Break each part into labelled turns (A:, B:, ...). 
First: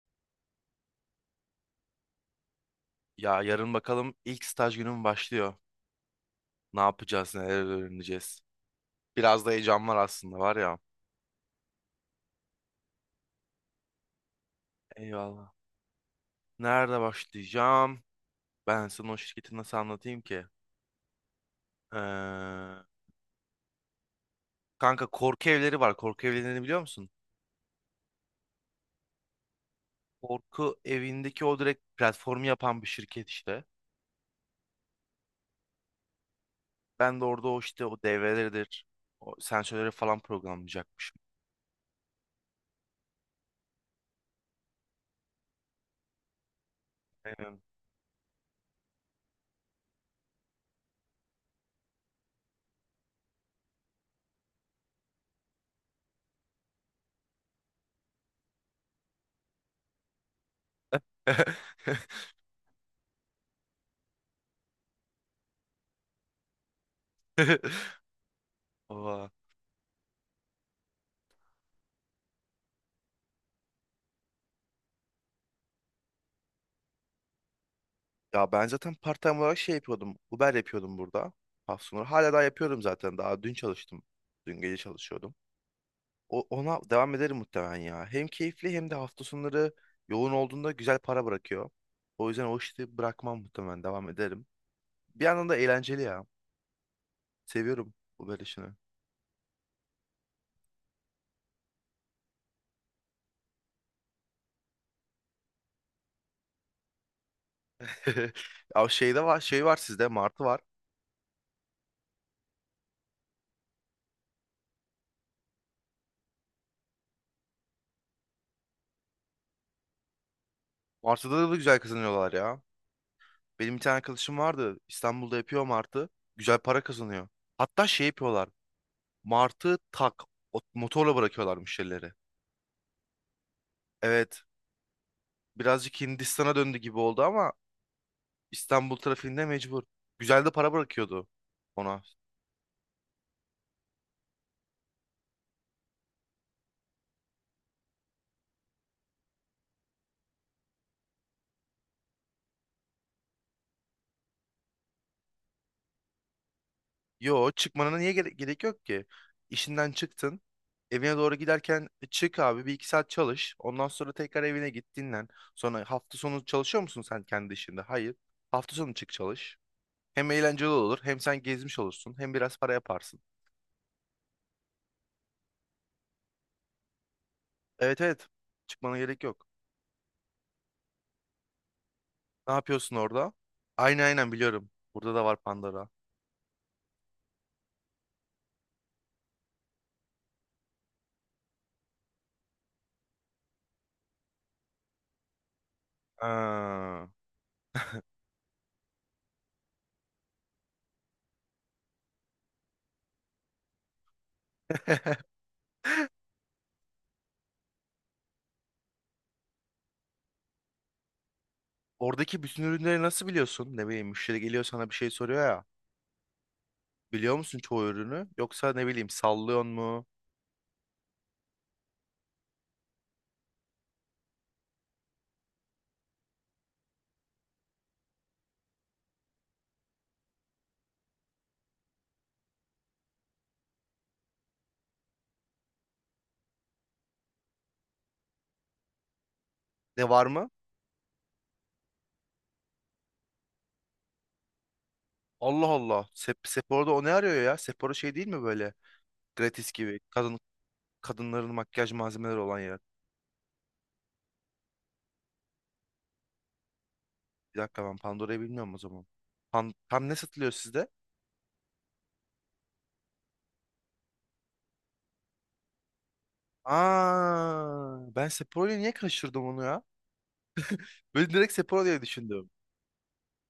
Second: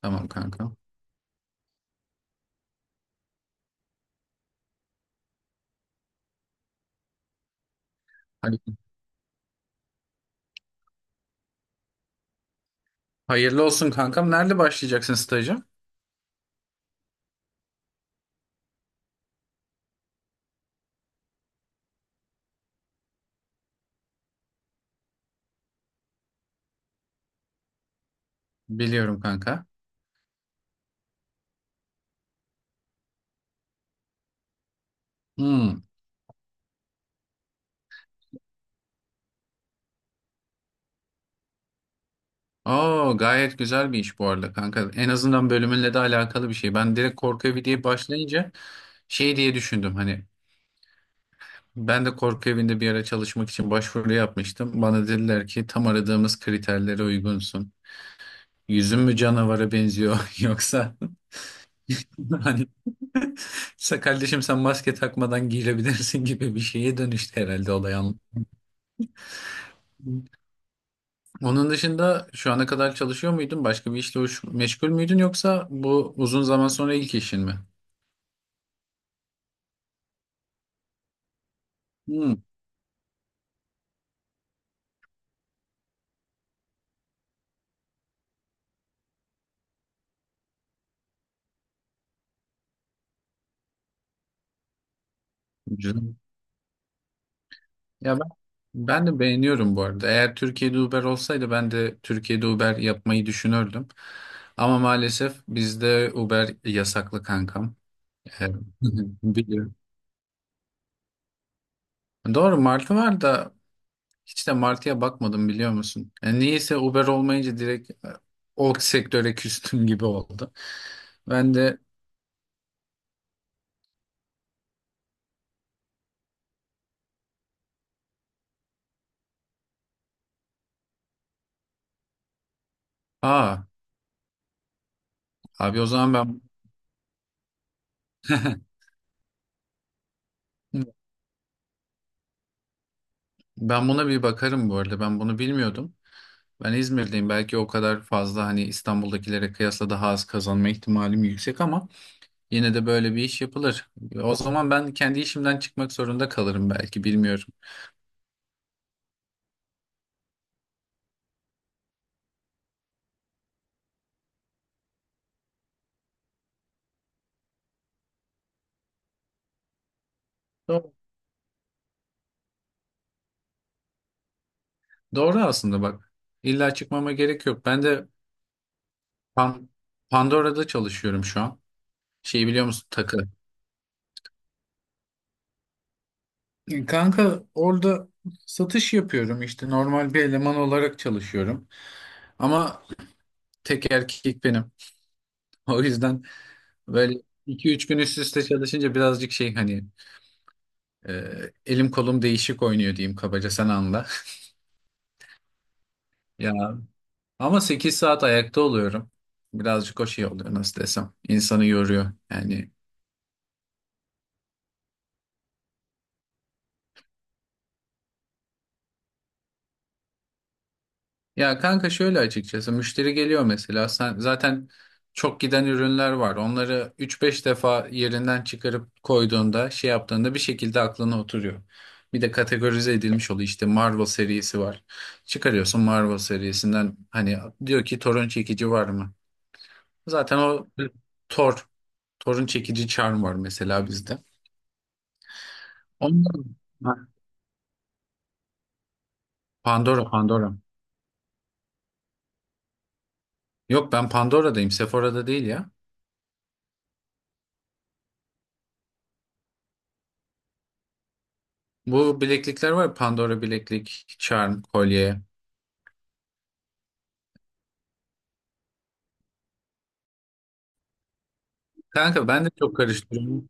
A: Tamam kanka.
B: Ya yarın bakalım ilk staj günüm başlıyor. Ne yapacağız, neler öğreneceğiz.
A: Hadi.
B: Biraz da heyecan var aslında var ya.
A: Hayırlı olsun kankam. Nerede başlayacaksın
B: Eyvallah.
A: staja?
B: Nerede başlayacağım? Ben sana o şirketi nasıl anlatayım ki? Ee, Kanka korku evleri var. Korku evlerini biliyor musun?
A: Biliyorum kanka.
B: Korku evindeki o direkt platformu yapan bir şirket işte.
A: Hmm.
B: Ben de orada o işte o devreleridir. O sensörleri falan programlayacakmışım.
A: Oo, gayet güzel bir iş bu arada kanka. En azından bölümünle de alakalı bir şey. Ben direkt korku
B: Aynen.
A: evi diye başlayınca şey diye düşündüm hani ben de korku evinde bir ara çalışmak için başvuru yapmıştım. Bana dediler ki tam aradığımız kriterlere uygunsun. Yüzün mü canavara benziyor yoksa hani "Sa- kardeşim sen maske takmadan girebilirsin gibi bir şeye dönüştü herhalde olay.
B: Oha.
A: Onun dışında şu ana kadar çalışıyor muydun? Başka bir işle uğraş- meşgul müydün yoksa bu uzun zaman sonra ilk işin mi?
B: Ya ben zaten part-time olarak şey yapıyordum. Uber yapıyordum burada. Hafta sonları. Hala
A: Hmm,
B: daha yapıyorum zaten. Daha dün çalıştım. Dün gece çalışıyordum. Ona devam ederim muhtemelen ya. Hem keyifli hem de hafta sonları yoğun olduğunda güzel para bırakıyor. O yüzden o işi bırakmam muhtemelen. Devam ederim. Bir yandan da eğlenceli
A: güzel.
B: ya. Seviyorum
A: Ya ben,
B: Uber işini.
A: ben de beğeniyorum bu arada. Eğer Türkiye'de Uber olsaydı ben de Türkiye'de Uber yapmayı düşünürdüm. Ama maalesef bizde Uber yasaklı kankam. Ee,
B: Ya şeyde var, şey
A: biliyorum.
B: var sizde. Martı var.
A: Doğru Martı var da hiç de Martı'ya bakmadım biliyor musun? Yani niyeyse Uber olmayınca direkt o sektöre küstüm gibi oldu.
B: Martı'da
A: Ben
B: da
A: de.
B: güzel kazanıyorlar ya. Benim bir tane arkadaşım vardı. İstanbul'da yapıyor Martı. Güzel para kazanıyor. Hatta şey yapıyorlar. Martı motorla bırakıyorlarmış şeyleri.
A: Aa,
B: Evet,
A: abi o
B: birazcık
A: zaman ben
B: Hindistan'a döndü gibi oldu ama İstanbul trafiğinde mecbur. Güzel de para bırakıyordu ona.
A: ben buna bir bakarım bu arada. Ben bunu bilmiyordum. Ben İzmir'deyim. Belki o kadar fazla hani İstanbul'dakilere kıyasla daha az kazanma ihtimalim yüksek ama yine de böyle bir iş yapılır. O zaman ben kendi işimden çıkmak zorunda kalırım belki
B: Yo,
A: bilmiyorum.
B: çıkmanına niye gerek yok ki? İşinden çıktın. Evine doğru giderken "E, çık abi bir iki saat çalış. Ondan sonra tekrar evine git, dinlen. Sonra hafta sonu çalışıyor musun sen kendi işinde? Hayır. Hafta sonu çık çalış. Hem eğlenceli
A: Doğru.
B: olur hem sen gezmiş olursun hem biraz para yaparsın.
A: Doğru aslında bak. İlla çıkmama gerek yok. Ben
B: Evet,
A: de
B: evet, çıkmana gerek yok.
A: Pan- Pandora'da çalışıyorum şu an. Şeyi
B: Ne
A: biliyor musun?
B: yapıyorsun
A: Takı.
B: orada? Aynen, aynen, biliyorum. Burada da var Pandora.
A: Kanka orada satış yapıyorum işte normal bir eleman olarak çalışıyorum. Ama tek erkek benim. O yüzden
B: Ha.
A: böyle iki üç gün üst üste çalışınca birazcık şey hani e, elim kolum değişik oynuyor diyeyim kabaca sen anla. Ya ama 8 saat ayakta oluyorum. Birazcık o şey oluyor nasıl desem. İnsanı yoruyor.
B: Oradaki bütün
A: Yani
B: ürünleri nasıl biliyorsun? Ne bileyim, müşteri geliyor sana bir şey soruyor ya. Biliyor musun çoğu ürünü? Yoksa ne bileyim sallıyor mu?
A: ya kanka şöyle açıkçası müşteri geliyor mesela sen zaten çok giden ürünler var. Onları üç beş defa yerinden çıkarıp koyduğunda şey yaptığında bir şekilde aklına oturuyor. Bir de kategorize edilmiş oluyor işte Marvel serisi var. Çıkarıyorsun Marvel serisinden hani diyor ki torun çekici var mı?
B: Ne, var
A: Zaten
B: mı?
A: o Thor, torun çekici charm var mesela bizde.
B: Allah Allah.
A: Ondan.
B: Sephora'da
A: Ha.
B: o ne arıyor ya? Sephora şey değil mi böyle? Gratis gibi.
A: Pandora, Pandora.
B: Kadınların makyaj malzemeleri olan yer.
A: Yok ben Pandora'dayım, Sephora'da değil ya.
B: Bir dakika, ben Pandora'yı bilmiyorum o zaman. Tam ne satılıyor sizde?
A: Bu bileklikler var ya Pandora bileklik, charm, kolye.
B: Aa, ben Sephora'yı niye kaçırdım onu ya? Böyle direkt Sephora diye
A: Kanka ben de
B: düşündüm.
A: çok karıştırıyorum.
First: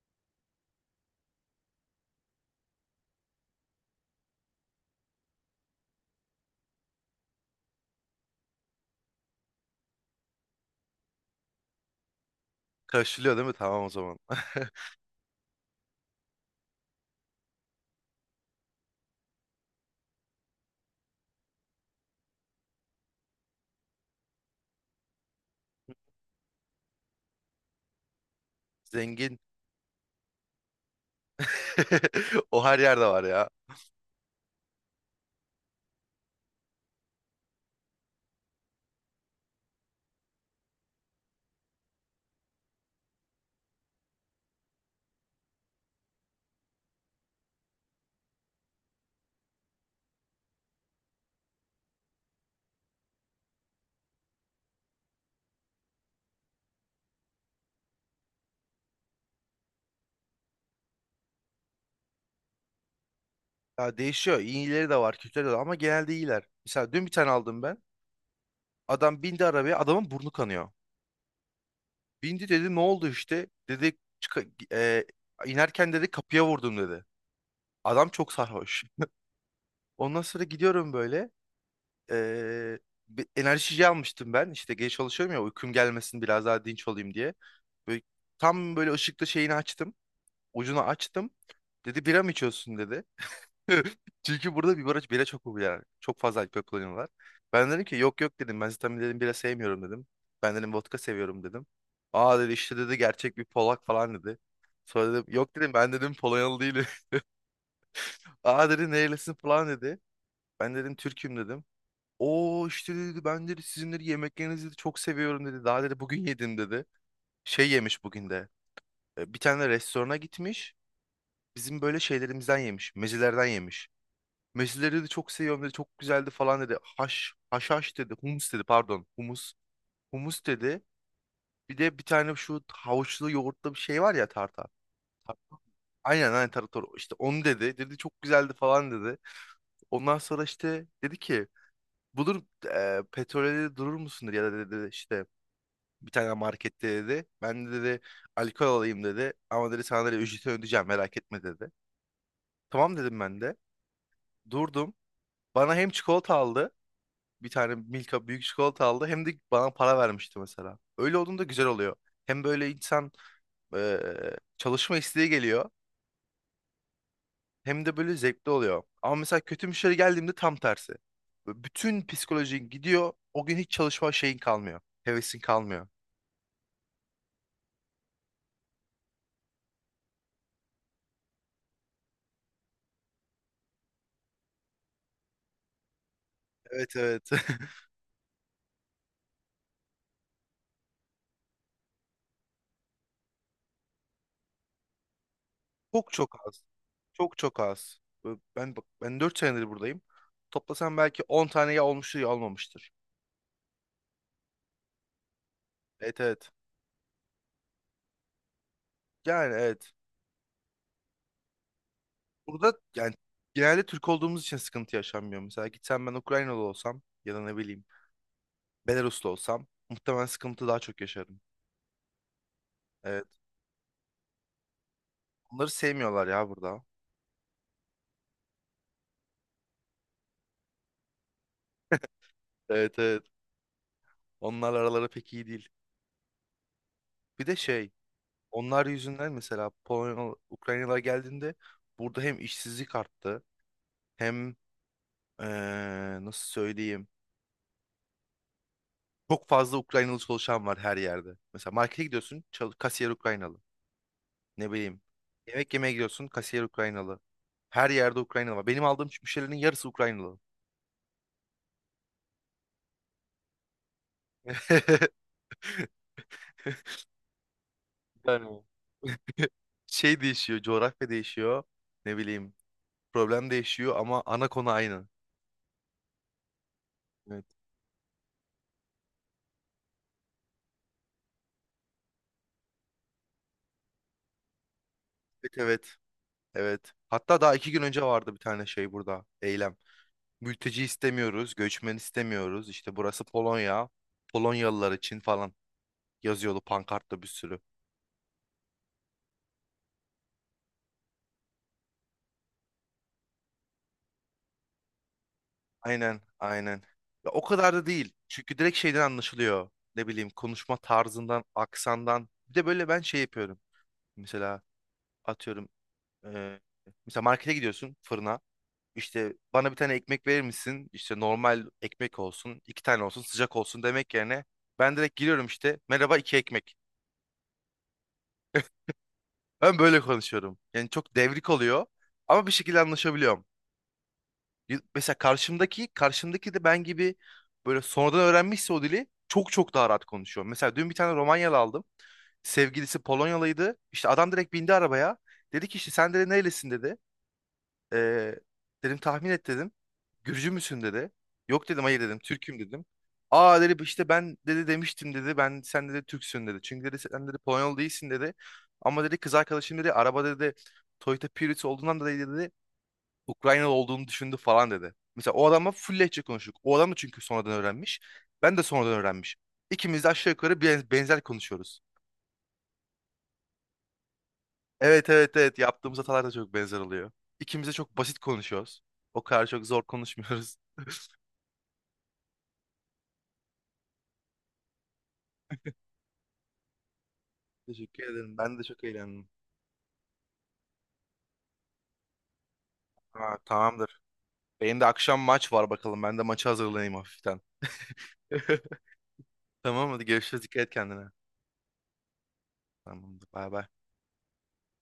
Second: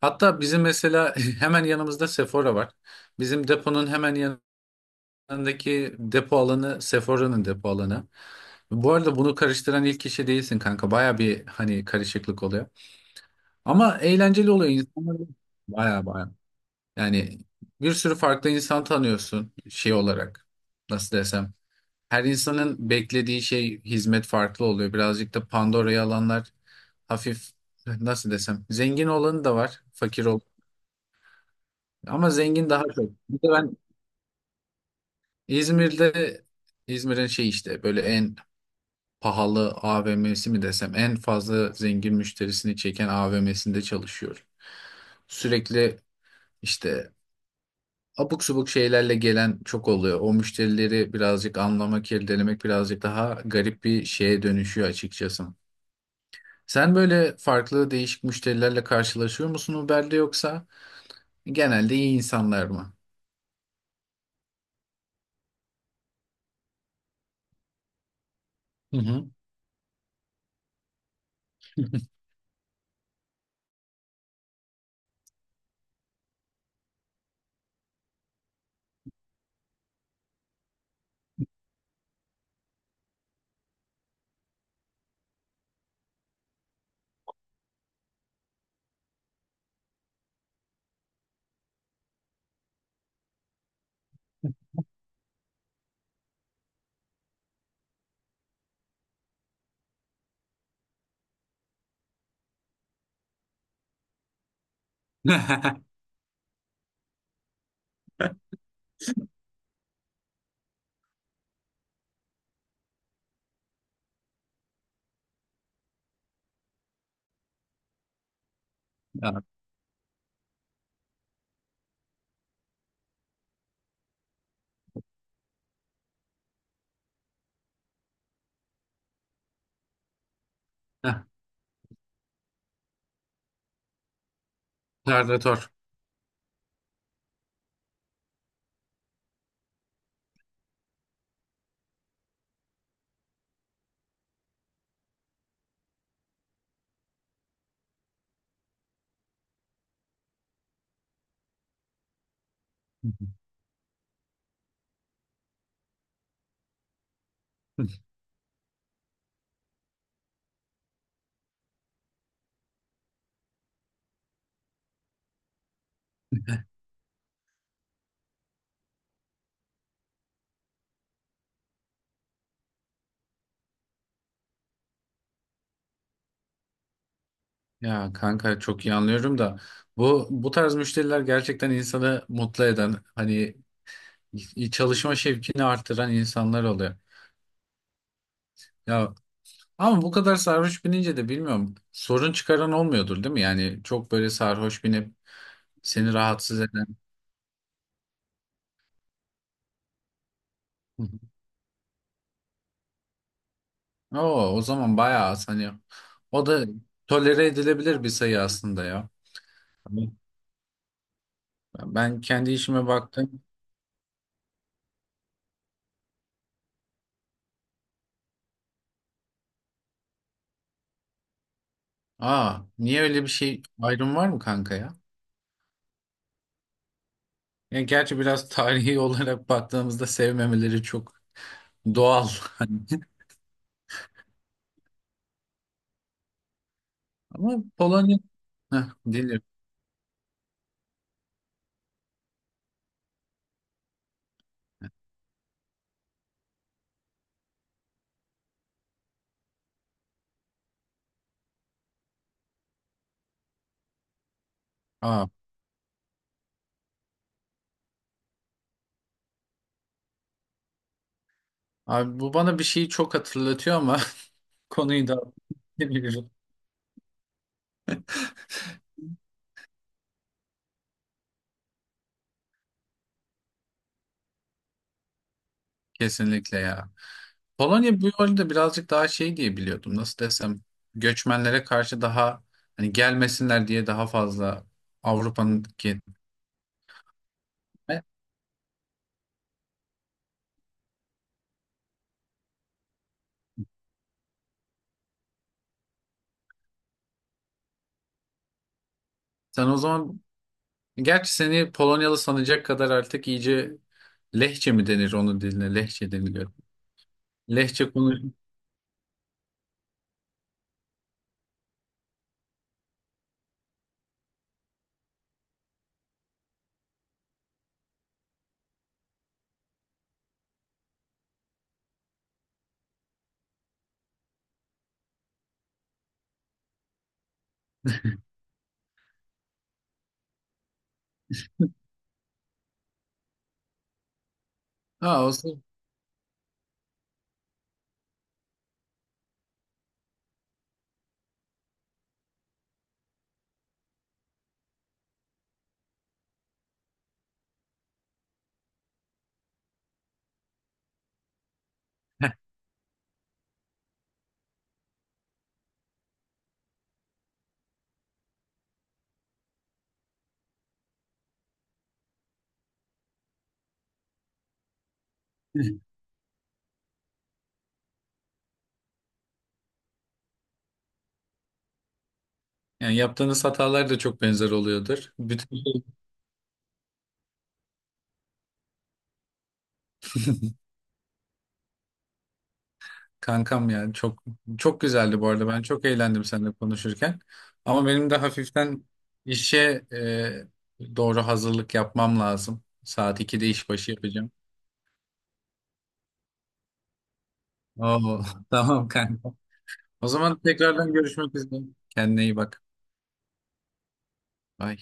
A: Hatta bizim mesela hemen yanımızda Sephora var. Bizim deponun hemen yanındaki depo alanı Sephora'nın depo alanı. Bu arada bunu karıştıran ilk kişi değilsin kanka. Baya bir hani karışıklık oluyor.
B: Karşılıyor değil mi? Tamam o
A: Ama
B: zaman.
A: eğlenceli oluyor insanlar. Baya baya. Yani bir sürü farklı insan tanıyorsun şey olarak. Nasıl desem. Her insanın beklediği şey hizmet farklı oluyor. Birazcık da Pandora'yı alanlar hafif nasıl desem zengin
B: Zengin.
A: olanı da var, fakir ol. Ama
B: O
A: zengin
B: her
A: daha
B: yerde
A: çok.
B: var
A: Bir
B: ya.
A: de ben İzmir'de İzmir'in şey işte böyle en pahalı AVM'si mi desem en fazla zengin müşterisini çeken AVM'sinde çalışıyorum. Sürekli işte abuk subuk şeylerle gelen çok oluyor. O müşterileri birazcık anlamak, irdelemek birazcık daha garip bir şeye dönüşüyor açıkçası. Sen böyle farklı değişik müşterilerle karşılaşıyor musun Uber'de yoksa genelde iyi insanlar mı?
B: Ya değişiyor. İyileri de var, kötüleri de var ama genelde iyiler. Mesela dün bir tane aldım ben.
A: Hı
B: Adam
A: hı.
B: bindi arabaya, adamın burnu kanıyor. Bindi, dedi ne oldu işte? Dedi, inerken dedi, kapıya vurdum dedi. Adam çok sarhoş. Ondan sonra gidiyorum böyle. E, Bir enerjici almıştım ben. İşte geç çalışıyorum ya, uykum gelmesin biraz daha dinç olayım diye. Böyle, tam böyle ışıklı şeyini açtım. Ucunu açtım. Dedi bira mı içiyorsun dedi. Çünkü burada bir baraj bira çok popüler. Çok fazla alkol kullanıyorlar. Ben dedim ki yok, yok, dedim. Ben zaten dedim bira sevmiyorum dedim. Ben dedim vodka seviyorum dedim. Aa, dedi, işte, dedi, gerçek bir Polak falan dedi. Sonra dedim yok dedim ben dedim Polonyalı değilim. Aa, dedi, nerelisin falan dedi. Ben dedim Türk'üm dedim. Oo, işte, dedi, ben, dedi, sizin, dedi, yemeklerinizi dedi, çok seviyorum dedi. Daha, dedi, bugün yedim dedi. Şey yemiş bugün de. Bir
A: Ya.
B: tane restorana gitmiş. Bizim böyle şeylerimizden yemiş. Mezelerden yemiş. Mezeleri de çok seviyorum dedi. Çok güzeldi falan dedi. Haşhaş dedi. Humus dedi, pardon. Humus. Humus dedi.
A: Heh.
B: Bir de bir tane şu havuçlu yoğurtlu bir şey var ya, tartar. Tar-
A: Predatör.
B: Aynen, aynen, tartar. İşte onu dedi. Dedi çok güzeldi falan dedi. Ondan sonra işte dedi ki bulur petrole, dedi, durur musun dedi, ya da, dedi, işte bir tane markette dedi. Ben de, dedi, alkol alayım dedi. Ama, dedi, sana, dedi, ücreti ödeyeceğim merak etme dedi. Tamam
A: Hı
B: dedim ben de. Durdum. Bana hem çikolata aldı, bir tane
A: hı.
B: Milka büyük çikolata aldı. Hem de bana para vermişti mesela. Öyle olduğunda güzel oluyor. Hem böyle insan e, çalışma isteği geliyor. Hem de böyle zevkli oluyor. Ama mesela kötü müşteri geldiğimde tam tersi. Böyle bütün psikolojin gidiyor. O gün hiç çalışma şeyin kalmıyor. Hevesin kalmıyor.
A: Ya kanka çok iyi anlıyorum da bu bu tarz müşteriler gerçekten insanı mutlu eden hani çalışma şevkini artıran insanlar
B: Evet,
A: oluyor.
B: evet.
A: Ya ama bu kadar sarhoş binince de bilmiyorum sorun çıkaran olmuyordur değil mi? Yani çok böyle sarhoş binip
B: Çok
A: seni
B: çok
A: rahatsız
B: az.
A: eden.
B: Çok çok az. Böyle ben bak ben 4 senedir buradayım. Toplasam belki 10 tane ya olmuştur ya olmamıştır.
A: Oo, o zaman bayağı az hani
B: Evet,
A: o
B: evet.
A: da tolere edilebilir bir sayı aslında ya.
B: Yani evet.
A: Hani ben kendi
B: Burada
A: işime
B: yani
A: baktım.
B: genelde Türk olduğumuz için sıkıntı yaşanmıyor. Mesela gitsem ben Ukraynalı olsam ya da ne bileyim Belaruslu olsam muhtemelen sıkıntı daha çok yaşarım.
A: Aa, niye öyle
B: Evet.
A: bir şey ayrım var mı kanka ya?
B: Onları sevmiyorlar ya burada.
A: Yani gerçi biraz tarihi olarak baktığımızda sevmemeleri çok doğal. Hani
B: Evet, evet. Onlarla araları pek iyi değil. Bir de
A: ama
B: şey,
A: Polonya. Heh,
B: onlar yüzünden
A: dinliyorum.
B: mesela Polonyalı, Ukraynalılar geldiğinde burada hem işsizlik arttı hem nasıl söyleyeyim, çok fazla Ukraynalı çalışan var her yerde. Mesela markete gidiyorsun, kasiyer Ukraynalı. Ne bileyim.
A: Aa,
B: Yemek yemeye gidiyorsun. Kasiyer Ukraynalı. Her yerde Ukraynalı var. Benim aldığım müşterilerin yarısı Ukraynalı.
A: abi bu bana bir şeyi çok hatırlatıyor ama konuyu da
B: Yani şey değişiyor. Coğrafya değişiyor. Ne bileyim. Problem değişiyor ama ana konu aynı.
A: kesinlikle ya.
B: Evet.
A: Polonya bu yolda birazcık daha şey diye biliyordum. Nasıl desem göçmenlere karşı daha hani gelmesinler diye daha fazla
B: Evet,
A: Avrupa'nın
B: evet.
A: kendine.
B: Evet. Hatta daha 2 gün önce vardı bir tane şey burada. Eylem. Mülteci istemiyoruz. Göçmen istemiyoruz. İşte burası Polonya. Polonyalılar için falan yazıyordu pankartta bir sürü.
A: Sen o zaman gerçi seni Polonyalı sanacak kadar artık iyice lehçe mi denir onun diline? Lehçe
B: Aynen,
A: deniliyor.
B: aynen. Ya o kadar da
A: Lehçe
B: değil.
A: konuş.
B: Çünkü direkt şeyden anlaşılıyor. Ne bileyim, konuşma tarzından, aksandan. Bir de böyle ben şey yapıyorum. Mesela atıyorum, e, mesela markete gidiyorsun, fırına. İşte bana bir tane ekmek verir misin? İşte normal ekmek olsun, iki tane olsun, sıcak olsun demek yerine ben direkt giriyorum işte. Merhaba, iki ekmek. Ben böyle konuşuyorum. Yani çok devrik oluyor ama bir şekilde anlaşabiliyorum. Mesela
A: Ha olsun.
B: karşımdaki, de ben gibi böyle sonradan öğrenmişse o dili çok çok daha rahat konuşuyor. Mesela dün bir tane Romanyalı aldım. Sevgilisi Polonyalıydı. İşte adam direkt bindi arabaya. Dedi ki işte sen de nerelisin dedi. Ee, Dedim tahmin et dedim. Gürcü müsün dedi. Yok dedim, hayır dedim, Türk'üm dedim. Aa, dedi, işte, ben, dedi, demiştim dedi. Ben, sen, dedi, Türksün dedi. Çünkü, dedi, sen, dedi, Polonyalı değilsin dedi. Ama, dedi, kız arkadaşım, dedi, araba, dedi, Toyota Prius olduğundan dolayı, dedi, Ukraynalı olduğunu düşündü falan dedi. Mesela o adamla full lehçe konuştuk. O adam da çünkü sonradan öğrenmiş. Ben de sonradan öğrenmiş. İkimiz de aşağı yukarı benzer konuşuyoruz.
A: Yani yaptığınız hatalar da çok benzer
B: Evet,
A: oluyordur.
B: evet, evet,
A: Bütün
B: yaptığımız hatalar da çok benzer oluyor. İkimiz de çok basit konuşuyoruz. O kadar çok zor konuşmuyoruz.
A: kankam ya çok çok güzeldi bu arada. Ben çok eğlendim seninle konuşurken. Ama
B: Teşekkür
A: benim de
B: ederim. Ben de çok
A: hafiften
B: eğlendim.
A: işe doğru hazırlık yapmam lazım. Saat
B: Ha,
A: 2'de işbaşı
B: tamamdır.
A: yapacağım.
B: Benim de akşam maç var bakalım. Ben de maçı hazırlayayım hafiften.
A: Oo, tamam kanka.
B: Tamam, hadi
A: O zaman
B: görüşürüz. Dikkat et
A: tekrardan
B: kendine.
A: görüşmek üzere. Kendine iyi bak.
B: Tamamdır. Bay bay.
A: Bye.